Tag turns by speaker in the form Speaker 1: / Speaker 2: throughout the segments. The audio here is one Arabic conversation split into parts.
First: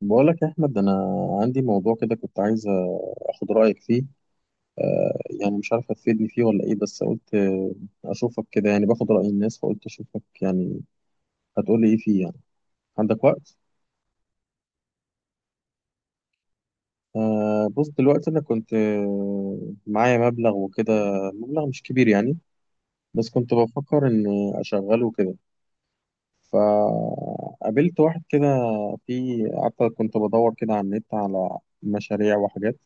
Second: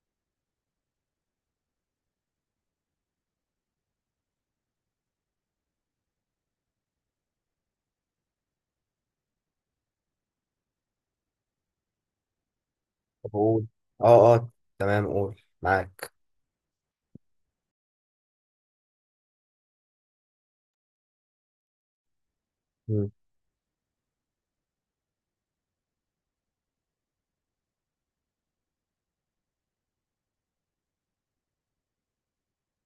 Speaker 1: بقولك يا أحمد، أنا عندي موضوع كده كنت عايز أخد رأيك فيه. يعني مش عارف هتفيدني فيه ولا إيه، بس قلت أشوفك كده، يعني باخد رأي الناس، فقلت أشوفك يعني هتقولي إيه فيه يعني. عندك
Speaker 2: طب
Speaker 1: وقت؟
Speaker 2: قول. اه اه. تمام، قول، معاك.
Speaker 1: بص، دلوقتي أنا كنت معايا مبلغ وكده، مبلغ مش كبير يعني،
Speaker 2: مم.
Speaker 1: بس كنت بفكر إن أشغله كده. فقابلت واحد كده، في قعدت كنت بدور كده على النت على مشاريع وحاجات،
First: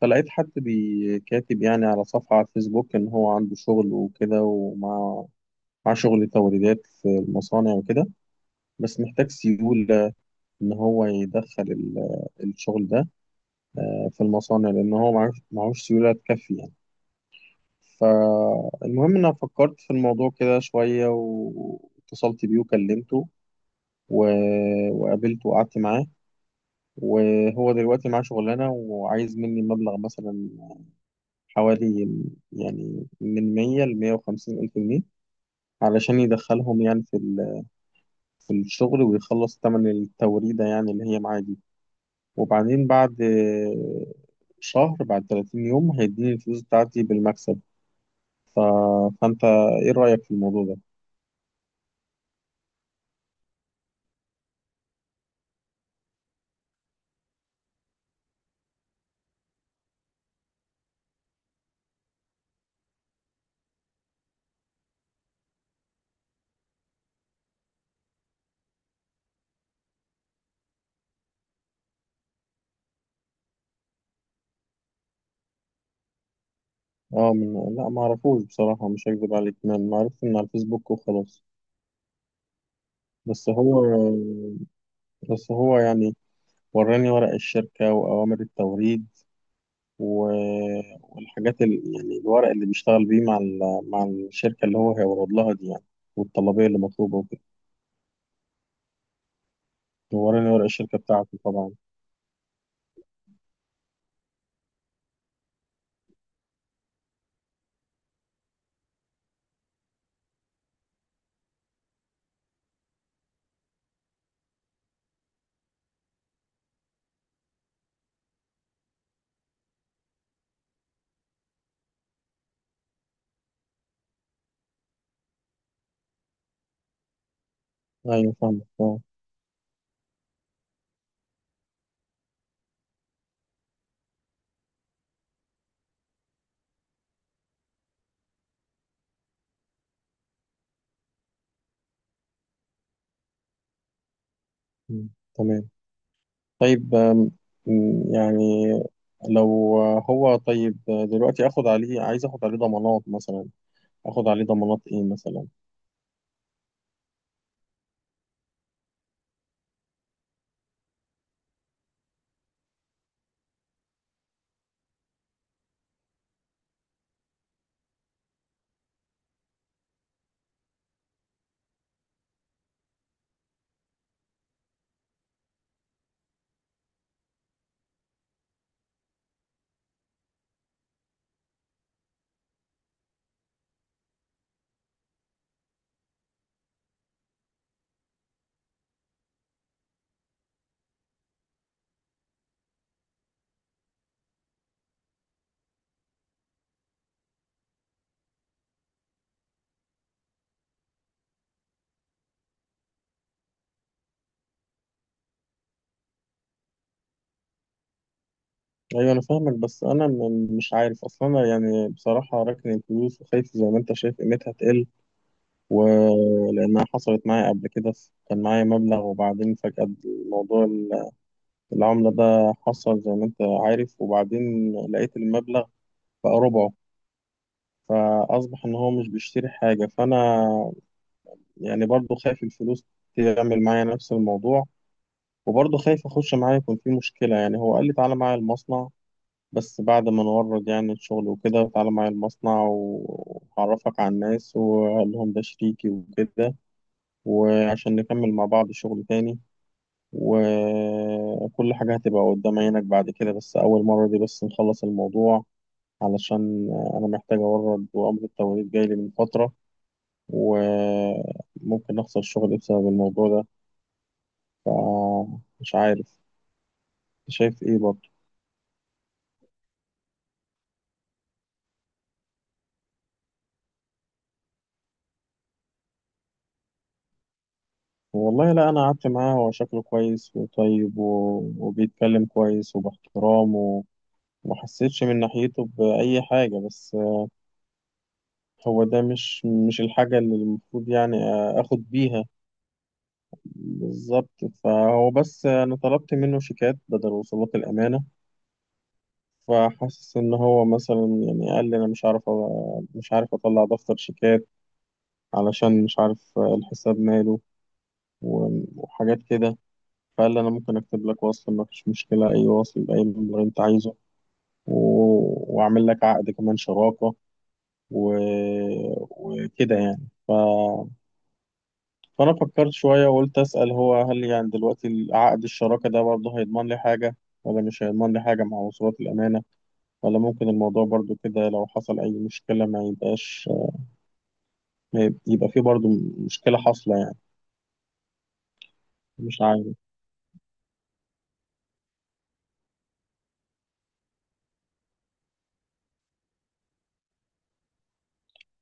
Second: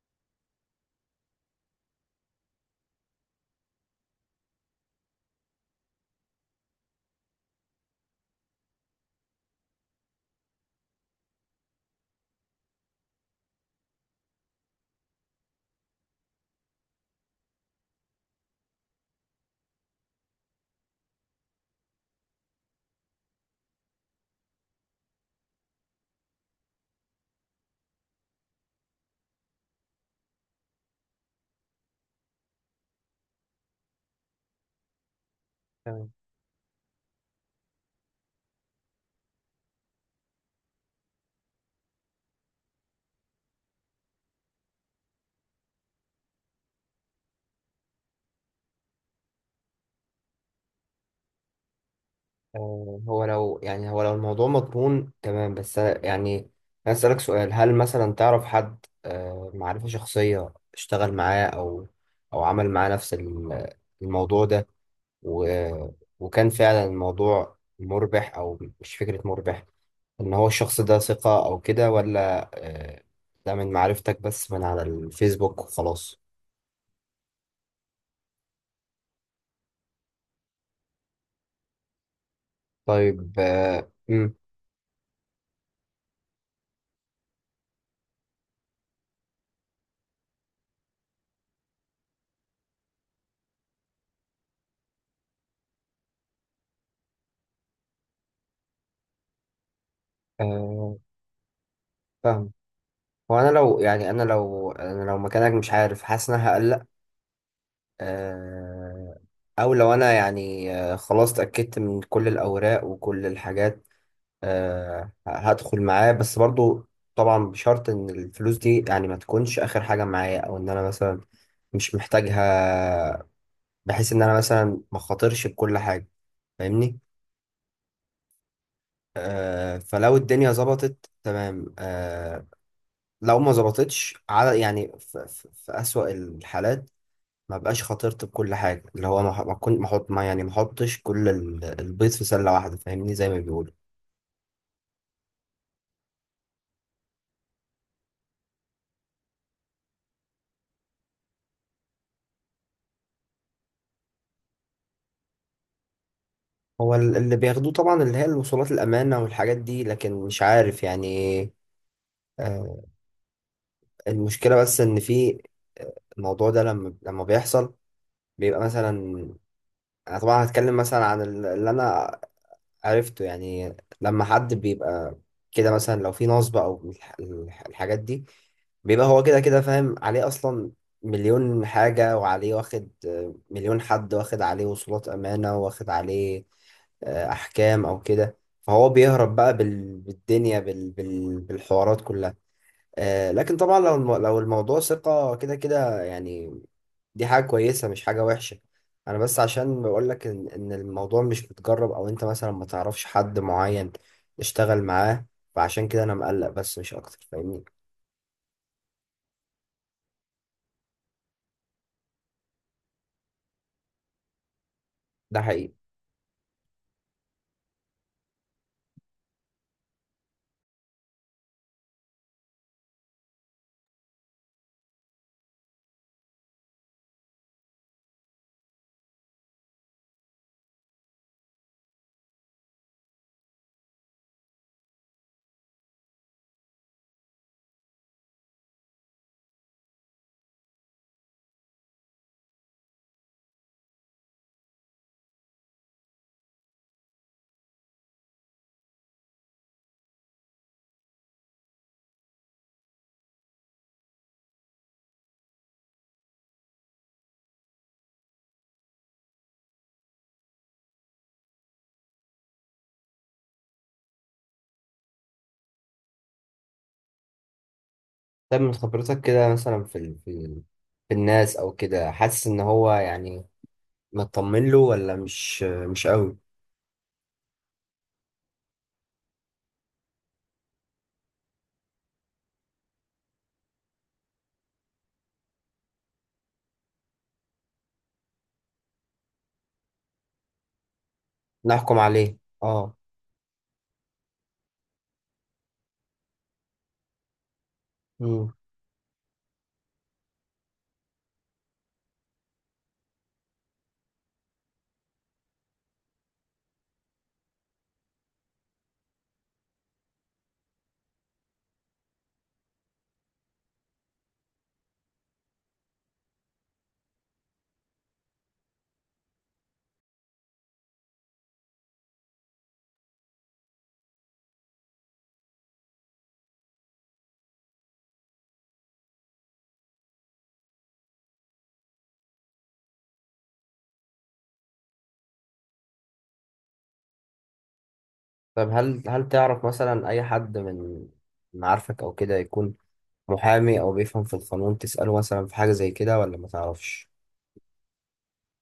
Speaker 1: فلقيت حد بيكاتب يعني على صفحة على الفيسبوك إن هو عنده شغل وكده، ومع شغل توريدات في المصانع وكده، بس محتاج سيولة إن هو يدخل الشغل ده في المصانع، لأن هو معهوش سيولة تكفي يعني. فالمهم إن أنا فكرت في الموضوع كده شوية واتصلت بيه وكلمته و... وقابلته وقعدت معاه. وهو دلوقتي معاه شغلانة وعايز مني مبلغ مثلا حوالي، يعني من 100 ل 150 ألف جنيه،
Speaker 2: تمام.
Speaker 1: علشان يدخلهم يعني في في الشغل ويخلص تمن التوريدة يعني، اللي هي معاه دي. وبعدين بعد شهر، بعد 30 يوم، هيديني الفلوس بتاعتي بالمكسب. ف... فأنت إيه رأيك في الموضوع ده؟
Speaker 2: هو لو الموضوع مضمون تمام، يعني عايز أسألك سؤال. هل مثلا تعرف حد معرفة شخصية اشتغل معاه، أو عمل معاه نفس الموضوع ده، و وكان فعلا الموضوع مربح أو مش فكرة مربح، إن هو الشخص ده ثقة أو كده، ولا ده من معرفتك بس من على الفيسبوك وخلاص؟
Speaker 1: اه، لا، ما أعرفوش بصراحة، مش هكذب عليك، ما عرفت من على الفيسبوك وخلاص.
Speaker 2: طيب.
Speaker 1: بس هو، يعني وراني ورق الشركة وأوامر التوريد و- والحاجات يعني الورق اللي بيشتغل بيه مع مع الشركة اللي هو هيورد لها دي يعني، والطلبية اللي مطلوبة وكده. وراني ورق
Speaker 2: مم.
Speaker 1: الشركة بتاعته طبعا.
Speaker 2: فاهم. هو انا لو مكانك، مش عارف، حاسس ان انا هقلق. آه، او لو انا يعني، خلاص اتاكدت من كل الاوراق وكل الحاجات، هدخل معاه. بس برضو طبعا بشرط ان الفلوس دي يعني ما تكونش اخر حاجه معايا، او ان انا مثلا مش محتاجها، بحيث ان انا مثلا ما خاطرش بكل حاجه. فاهمني؟
Speaker 1: أيوة فاهمك، أه.
Speaker 2: فلو الدنيا ظبطت تمام، لو ما ظبطتش، على يعني في أسوأ الحالات ما بقاش خاطرت بكل حاجه، اللي هو ما ح- ما كنت ما احط ما يعني ما احطش كل البيض في سله واحده. فاهمني، زي ما بيقولوا.
Speaker 1: مم. تمام. طيب، يعني لو هو، طيب دلوقتي اخد عليه، عايز اخد عليه ضمانات مثلا، اخد عليه ضمانات ايه مثلا.
Speaker 2: هو اللي بياخدوه طبعا اللي هي الوصولات الامانه والحاجات دي، لكن مش عارف يعني. آه المشكله بس ان في الموضوع ده، لما بيحصل بيبقى مثلا، انا طبعا هتكلم مثلا عن اللي انا عرفته يعني. لما حد بيبقى كده، مثلا لو في نصب او الحاجات دي، بيبقى هو كده كده فاهم عليه اصلا مليون حاجة، وعليه واخد مليون حد، واخد عليه وصولات امانة، واخد عليه احكام او كده، فهو بيهرب بقى بالدنيا، بالحوارات كلها. لكن طبعا لو لو الموضوع ثقة، كده كده يعني دي حاجة كويسة مش حاجة وحشة. أنا بس عشان بقول لك إن الموضوع مش متجرب، أو أنت مثلا ما تعرفش حد معين تشتغل معاه، فعشان كده أنا مقلق، بس مش أكتر. فاهمني؟
Speaker 1: ايوه انا فاهمك، بس انا مش عارف اصلا. انا يعني بصراحه راكن الفلوس وخايف، زي ما انت شايف قيمتها تقل،
Speaker 2: ده حقيقي.
Speaker 1: ولأنها حصلت معايا قبل كده. كان معايا مبلغ وبعدين فجأة الموضوع العملة ده حصل زي ما أنت عارف، وبعدين لقيت المبلغ بقى ربعه، فأصبح إن هو مش بيشتري حاجة. فأنا يعني برضو خايف الفلوس تعمل معايا نفس الموضوع، وبرضو خايف أخش معايا يكون في مشكلة. يعني هو قال لي تعالى معايا المصنع، بس بعد ما نورد يعني الشغل وكده، تعالى معايا المصنع وهعرفك على الناس وأقول لهم ده شريكي وكده، وعشان نكمل مع بعض شغل تاني، وكل حاجة هتبقى قدام عينك بعد كده، بس أول مرة دي بس نخلص الموضوع، علشان أنا محتاج أورد، وأمر التوريد جاي لي من فترة وممكن أخسر شغلي بسبب الموضوع ده. فمش عارف، شايف إيه برضه؟
Speaker 2: طب من خبرتك كده، مثلا في الناس أو كده، حاسس إن هو يعني مطمن له، ولا مش قوي
Speaker 1: والله لا، أنا قعدت معاه، هو شكله كويس وطيب وبيتكلم كويس وباحترام ومحسيتش من ناحيته بأي حاجة. بس هو ده مش الحاجة اللي المفروض يعني آخد
Speaker 2: نحكم
Speaker 1: بيها.
Speaker 2: عليه؟ أه.
Speaker 1: بالظبط. فهو، بس أنا طلبت منه شيكات بدل وصولات الأمانة،
Speaker 2: مم.
Speaker 1: فحاسس إن هو مثلا، يعني قال لي أنا مش عارف مش عارف أطلع دفتر شيكات، علشان مش عارف الحساب ماله وحاجات كده. فقال لي أنا ممكن أكتب لك وصل، ما فيش مشكلة، أي وصل بأي مبلغ أنت عايزه، وأعمل لك عقد كمان شراكة و... وكده يعني. فأنا فكرت شوية وقلت أسأل، هو هل يعني دلوقتي عقد الشراكة ده برضه هيضمن لي حاجة ولا مش هيضمن لي حاجة مع وصولات الأمانة؟ ولا ممكن الموضوع برضه كده لو حصل أي مشكلة ما يبقاش، ما يبقى فيه برضه مشكلة حاصلة يعني؟
Speaker 2: طب هل
Speaker 1: مش
Speaker 2: تعرف
Speaker 1: عارف.
Speaker 2: مثلا أي حد من معارفك أو كده يكون محامي أو بيفهم في القانون، تسأله مثلا في حاجة زي كده، ولا ما تعرفش؟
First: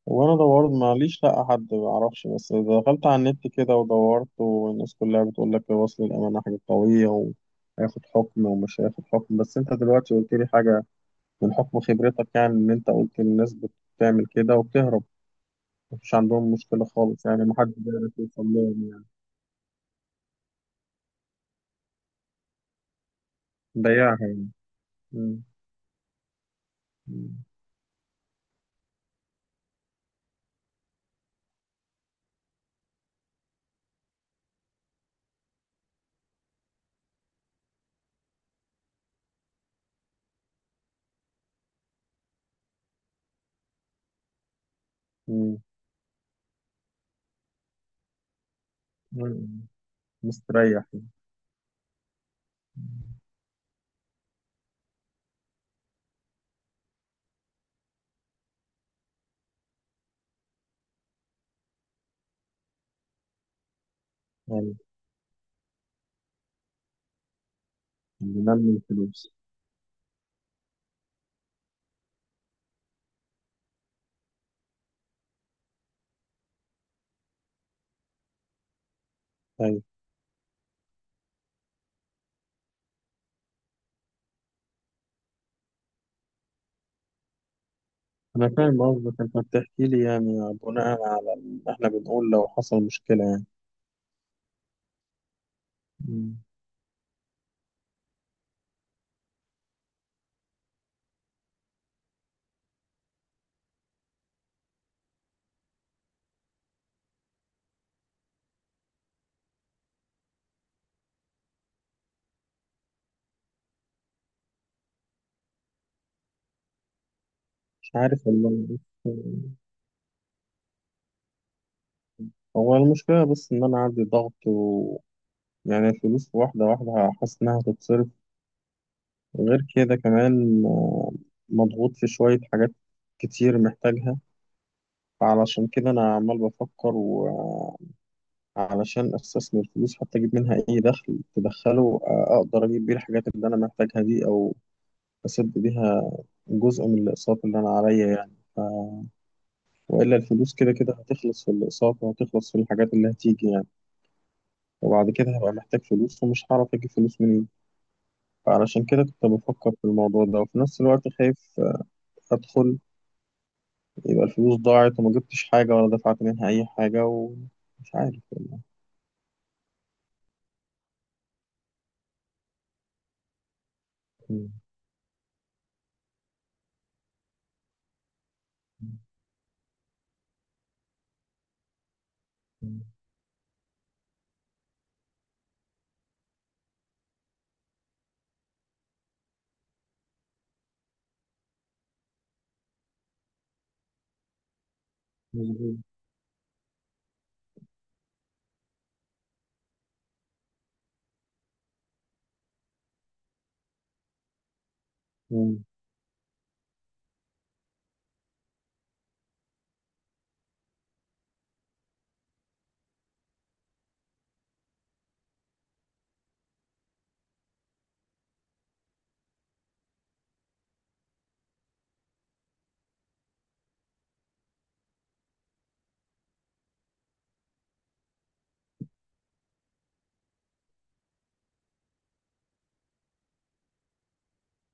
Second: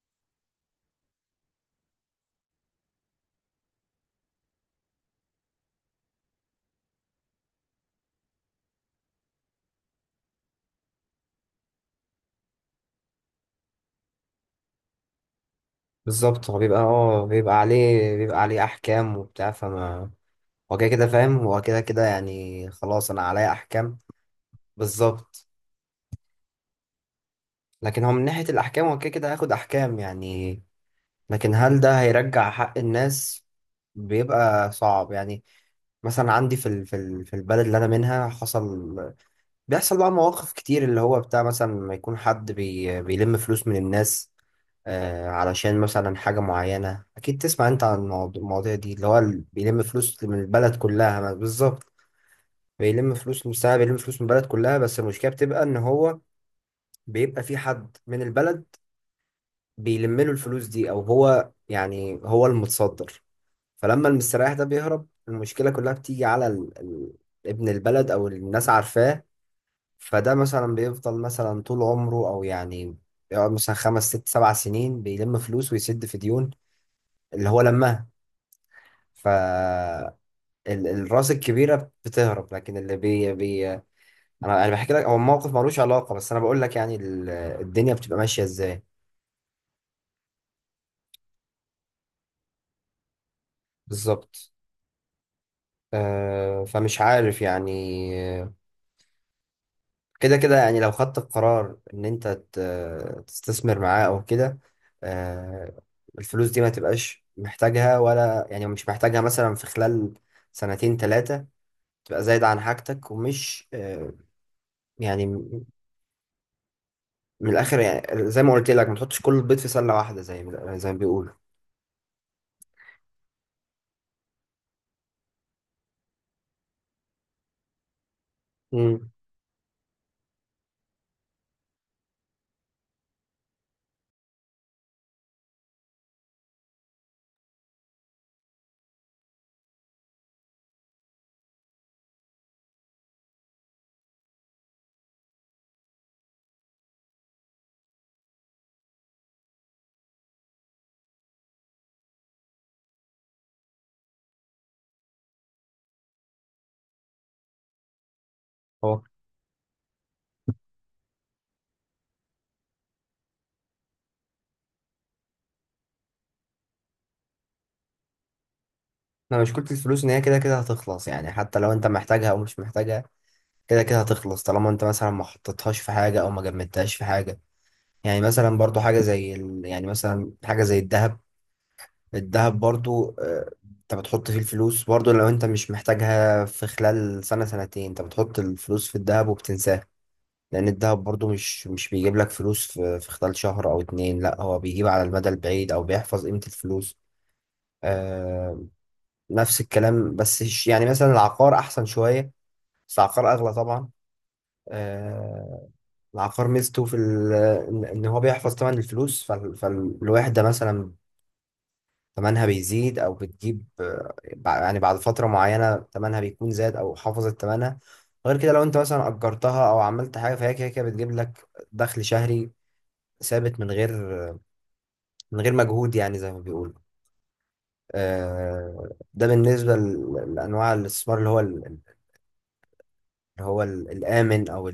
Speaker 1: وأنا دورت، ماليش، لأ، حد معرفش، بس دخلت على النت كده ودورت، والناس كلها بتقول لك وصل الأمانة حاجة قوية هياخد حكم ومش هياخد حكم. بس انت دلوقتي قلت لي حاجة من حكم خبرتك يعني، ان انت قلت الناس بتعمل كده وبتهرب، مفيش
Speaker 2: بالظبط.
Speaker 1: عندهم
Speaker 2: هو
Speaker 1: مشكلة خالص يعني،
Speaker 2: بيبقى
Speaker 1: محدش
Speaker 2: عليه
Speaker 1: بيعرف يوصل لهم يعني،
Speaker 2: احكام وبتاع، فما هو كده كده فاهم، هو كده كده يعني خلاص انا عليا احكام.
Speaker 1: ضيعها يعني. مم.
Speaker 2: بالظبط.
Speaker 1: مم.
Speaker 2: لكن هو من ناحية الاحكام، هو كده كده هياخد احكام يعني، لكن هل ده هيرجع حق الناس؟ بيبقى صعب يعني. مثلا عندي في البلد اللي انا منها، حصل بيحصل بقى مواقف كتير، اللي هو بتاع مثلا لما يكون حد بيلم فلوس من الناس
Speaker 1: مم.
Speaker 2: علشان مثلا حاجة معينة. أكيد تسمع أنت عن المواضيع دي، اللي هو
Speaker 1: مم.
Speaker 2: بيلم فلوس من
Speaker 1: مستريح
Speaker 2: البلد
Speaker 1: يعني.
Speaker 2: كلها بالظبط. بيلم فلوس من البلد كلها، بس المشكلة بتبقى إن هو بيبقى في حد من البلد بيلم له الفلوس دي، أو هو، يعني هو المتصدر، فلما المستريح ده
Speaker 1: أيوة.
Speaker 2: بيهرب المشكلة كلها بتيجي على ابن البلد أو
Speaker 1: اللي
Speaker 2: الناس
Speaker 1: نمي
Speaker 2: عارفاه.
Speaker 1: الفلوس.
Speaker 2: فده مثلا بيفضل مثلا طول عمره، او يعني يقعد مثلا 5 6 7 سنين بيلم فلوس ويسد في ديون اللي هو لماها.
Speaker 1: أيوة،
Speaker 2: فالراس الكبيره بتهرب، لكن اللي بي, بي انا بحكي لك. هو موقف ملوش علاقه، بس انا بقول لك يعني الدنيا بتبقى ماشيه
Speaker 1: أنا فاهم
Speaker 2: ازاي.
Speaker 1: قصدك، أنت بتحكي لي يعني بناء على اللي إحنا بنقول لو حصل مشكلة يعني.
Speaker 2: بالظبط.
Speaker 1: مم.
Speaker 2: فمش عارف يعني، كده كده يعني لو خدت القرار ان انت تستثمر معاه او كده، آه، الفلوس دي ما تبقاش محتاجها، ولا يعني مش محتاجها مثلا في خلال سنتين ثلاثة، تبقى زايدة عن حاجتك. ومش يعني من الآخر
Speaker 1: مش عارف
Speaker 2: يعني، زي ما
Speaker 1: والله،
Speaker 2: قلت
Speaker 1: بس
Speaker 2: لك، ما تحطش كل البيض في سلة واحدة، زي ما بيقولوا.
Speaker 1: هو المشكلة، بس إن أنا عندي ضغط، و يعني الفلوس واحدة واحدة حاسس إنها هتتصرف.
Speaker 2: امم
Speaker 1: غير كده كمان، مضغوط في شوية حاجات كتير محتاجها. فعلشان كده أنا عمال بفكر، وعلشان أستثمر فلوس حتى أجيب منها أي دخل تدخله، أقدر أجيب بيه الحاجات اللي أنا محتاجها دي، أو أسد بيها جزء من الأقساط اللي أنا عليا يعني. وإلا الفلوس كده كده هتخلص في الأقساط، وهتخلص في الحاجات اللي هتيجي يعني، وبعد كده هبقى محتاج فلوس ومش هعرف أجيب فلوس منين. فعلشان
Speaker 2: هو،
Speaker 1: كده كنت بفكر في الموضوع ده، وفي نفس الوقت خايف أدخل يبقى الفلوس ضاعت وما جبتش حاجة ولا دفعت منها أي حاجة، ومش عارف.
Speaker 2: انا مشكلة الفلوس ان هي كده كده هتخلص يعني، حتى لو انت محتاجها او مش محتاجها كده كده هتخلص، طالما انت مثلا ما حطيتهاش في حاجة، او ما جمدتهاش في حاجة. يعني مثلا برضو حاجة زي يعني مثلا حاجة زي الذهب. الذهب برضو، انت بتحط فيه الفلوس، برضو لو انت مش محتاجها في خلال سنة سنتين، انت بتحط الفلوس في الذهب وبتنساها، لأن الذهب برضو مش بيجيب لك فلوس في خلال شهر أو اتنين. لا، هو بيجيب على المدى البعيد،
Speaker 1: مظبوط.
Speaker 2: أو بيحفظ قيمة الفلوس. آه... نفس الكلام، بس يعني مثلا العقار أحسن شوية، بس العقار أغلى طبعا.
Speaker 1: مم.
Speaker 2: آه... العقار ميزته ان هو بيحفظ طبعا الفلوس. فالواحد ده مثلا تمنها بيزيد، او بتجيب يعني بعد فتره معينه تمنها بيكون زاد، او حافظت تمنها. غير كده لو انت مثلا اجرتها او عملت حاجه، فهي كده كده بتجيب لك دخل شهري ثابت من غير مجهود، يعني زي ما بيقولوا. ده بالنسبه لانواع الاستثمار، اللي هو الامن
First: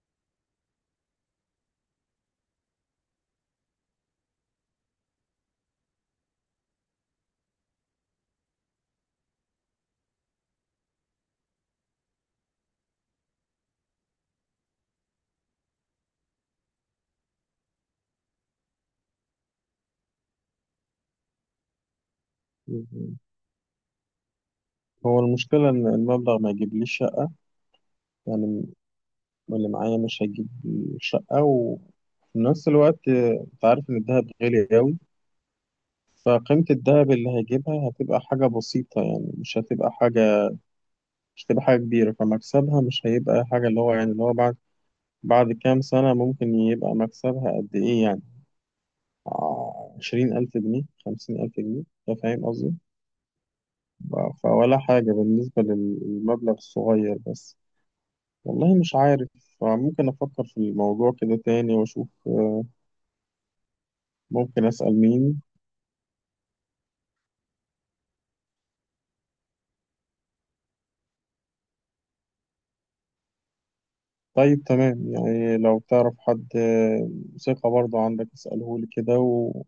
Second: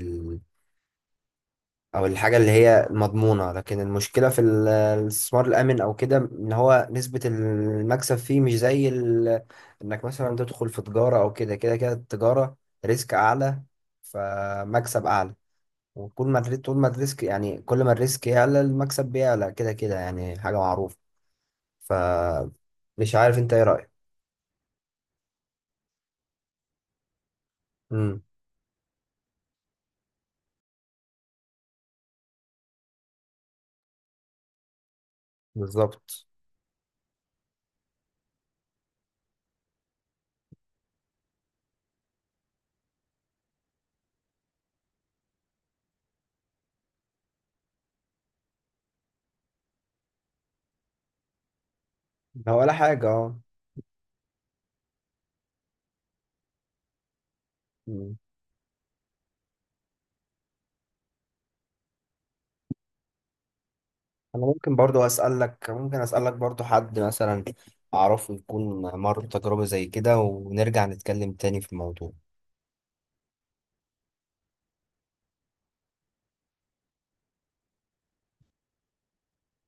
Speaker 2: او الحاجه اللي هي مضمونه. لكن المشكله في الاستثمار الامن او كده، ان هو نسبه المكسب فيه مش زي انك مثلا تدخل في تجاره او كده كده التجاره ريسك اعلى، فمكسب اعلى. وكل ما الري- طول ما الريسك يعني كل ما الريسك يعلى المكسب بيعلى، كده كده يعني، حاجه معروفه. ف مش
Speaker 1: مظبوط.
Speaker 2: عارف انت ايه رايك.
Speaker 1: هو المشكلة إن المبلغ ما يجيبليش شقة
Speaker 2: امم
Speaker 1: يعني، اللي معايا مش هيجيب شقة. وفي نفس الوقت، أنت عارف إن الدهب غالي أوي،
Speaker 2: بالظبط.
Speaker 1: فقيمة الدهب اللي هيجيبها هتبقى حاجة بسيطة يعني، مش هتبقى حاجة، مش هتبقى حاجة كبيرة، فمكسبها مش هيبقى حاجة، اللي هو يعني، اللي هو بعد كام سنة ممكن يبقى مكسبها قد إيه يعني؟ 20,000 جنيه، 50,000 جنيه. أنت فاهم
Speaker 2: هو ولا
Speaker 1: قصدي؟
Speaker 2: حاجه، اه.
Speaker 1: فولا حاجة بالنسبة للمبلغ الصغير بس.
Speaker 2: امم.
Speaker 1: والله مش عارف، ممكن أفكر في الموضوع كده تاني وأشوف،
Speaker 2: انا
Speaker 1: ممكن
Speaker 2: ممكن برضو
Speaker 1: أسأل مين.
Speaker 2: اسالك، ممكن اسالك برضو حد مثلا اعرفه يكون مر بتجربة زي كده، ونرجع نتكلم تاني في الموضوع.
Speaker 1: طيب تمام، يعني لو تعرف حد ثقة برضه عندك اسأله لي كده،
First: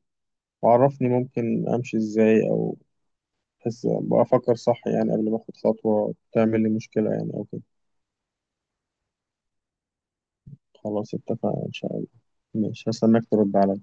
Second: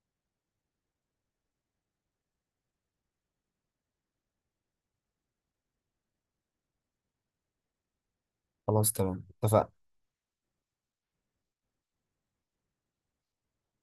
Speaker 1: وعرفني ممكن أمشي إزاي، أو بحس بقى أفكر صح يعني قبل ما أخد خطوة تعمل لي مشكلة يعني أو كده.
Speaker 2: خلاص تمام، اتفقنا.
Speaker 1: خلاص اتفقنا إن شاء الله. ماشي، هستناك ترد عليا.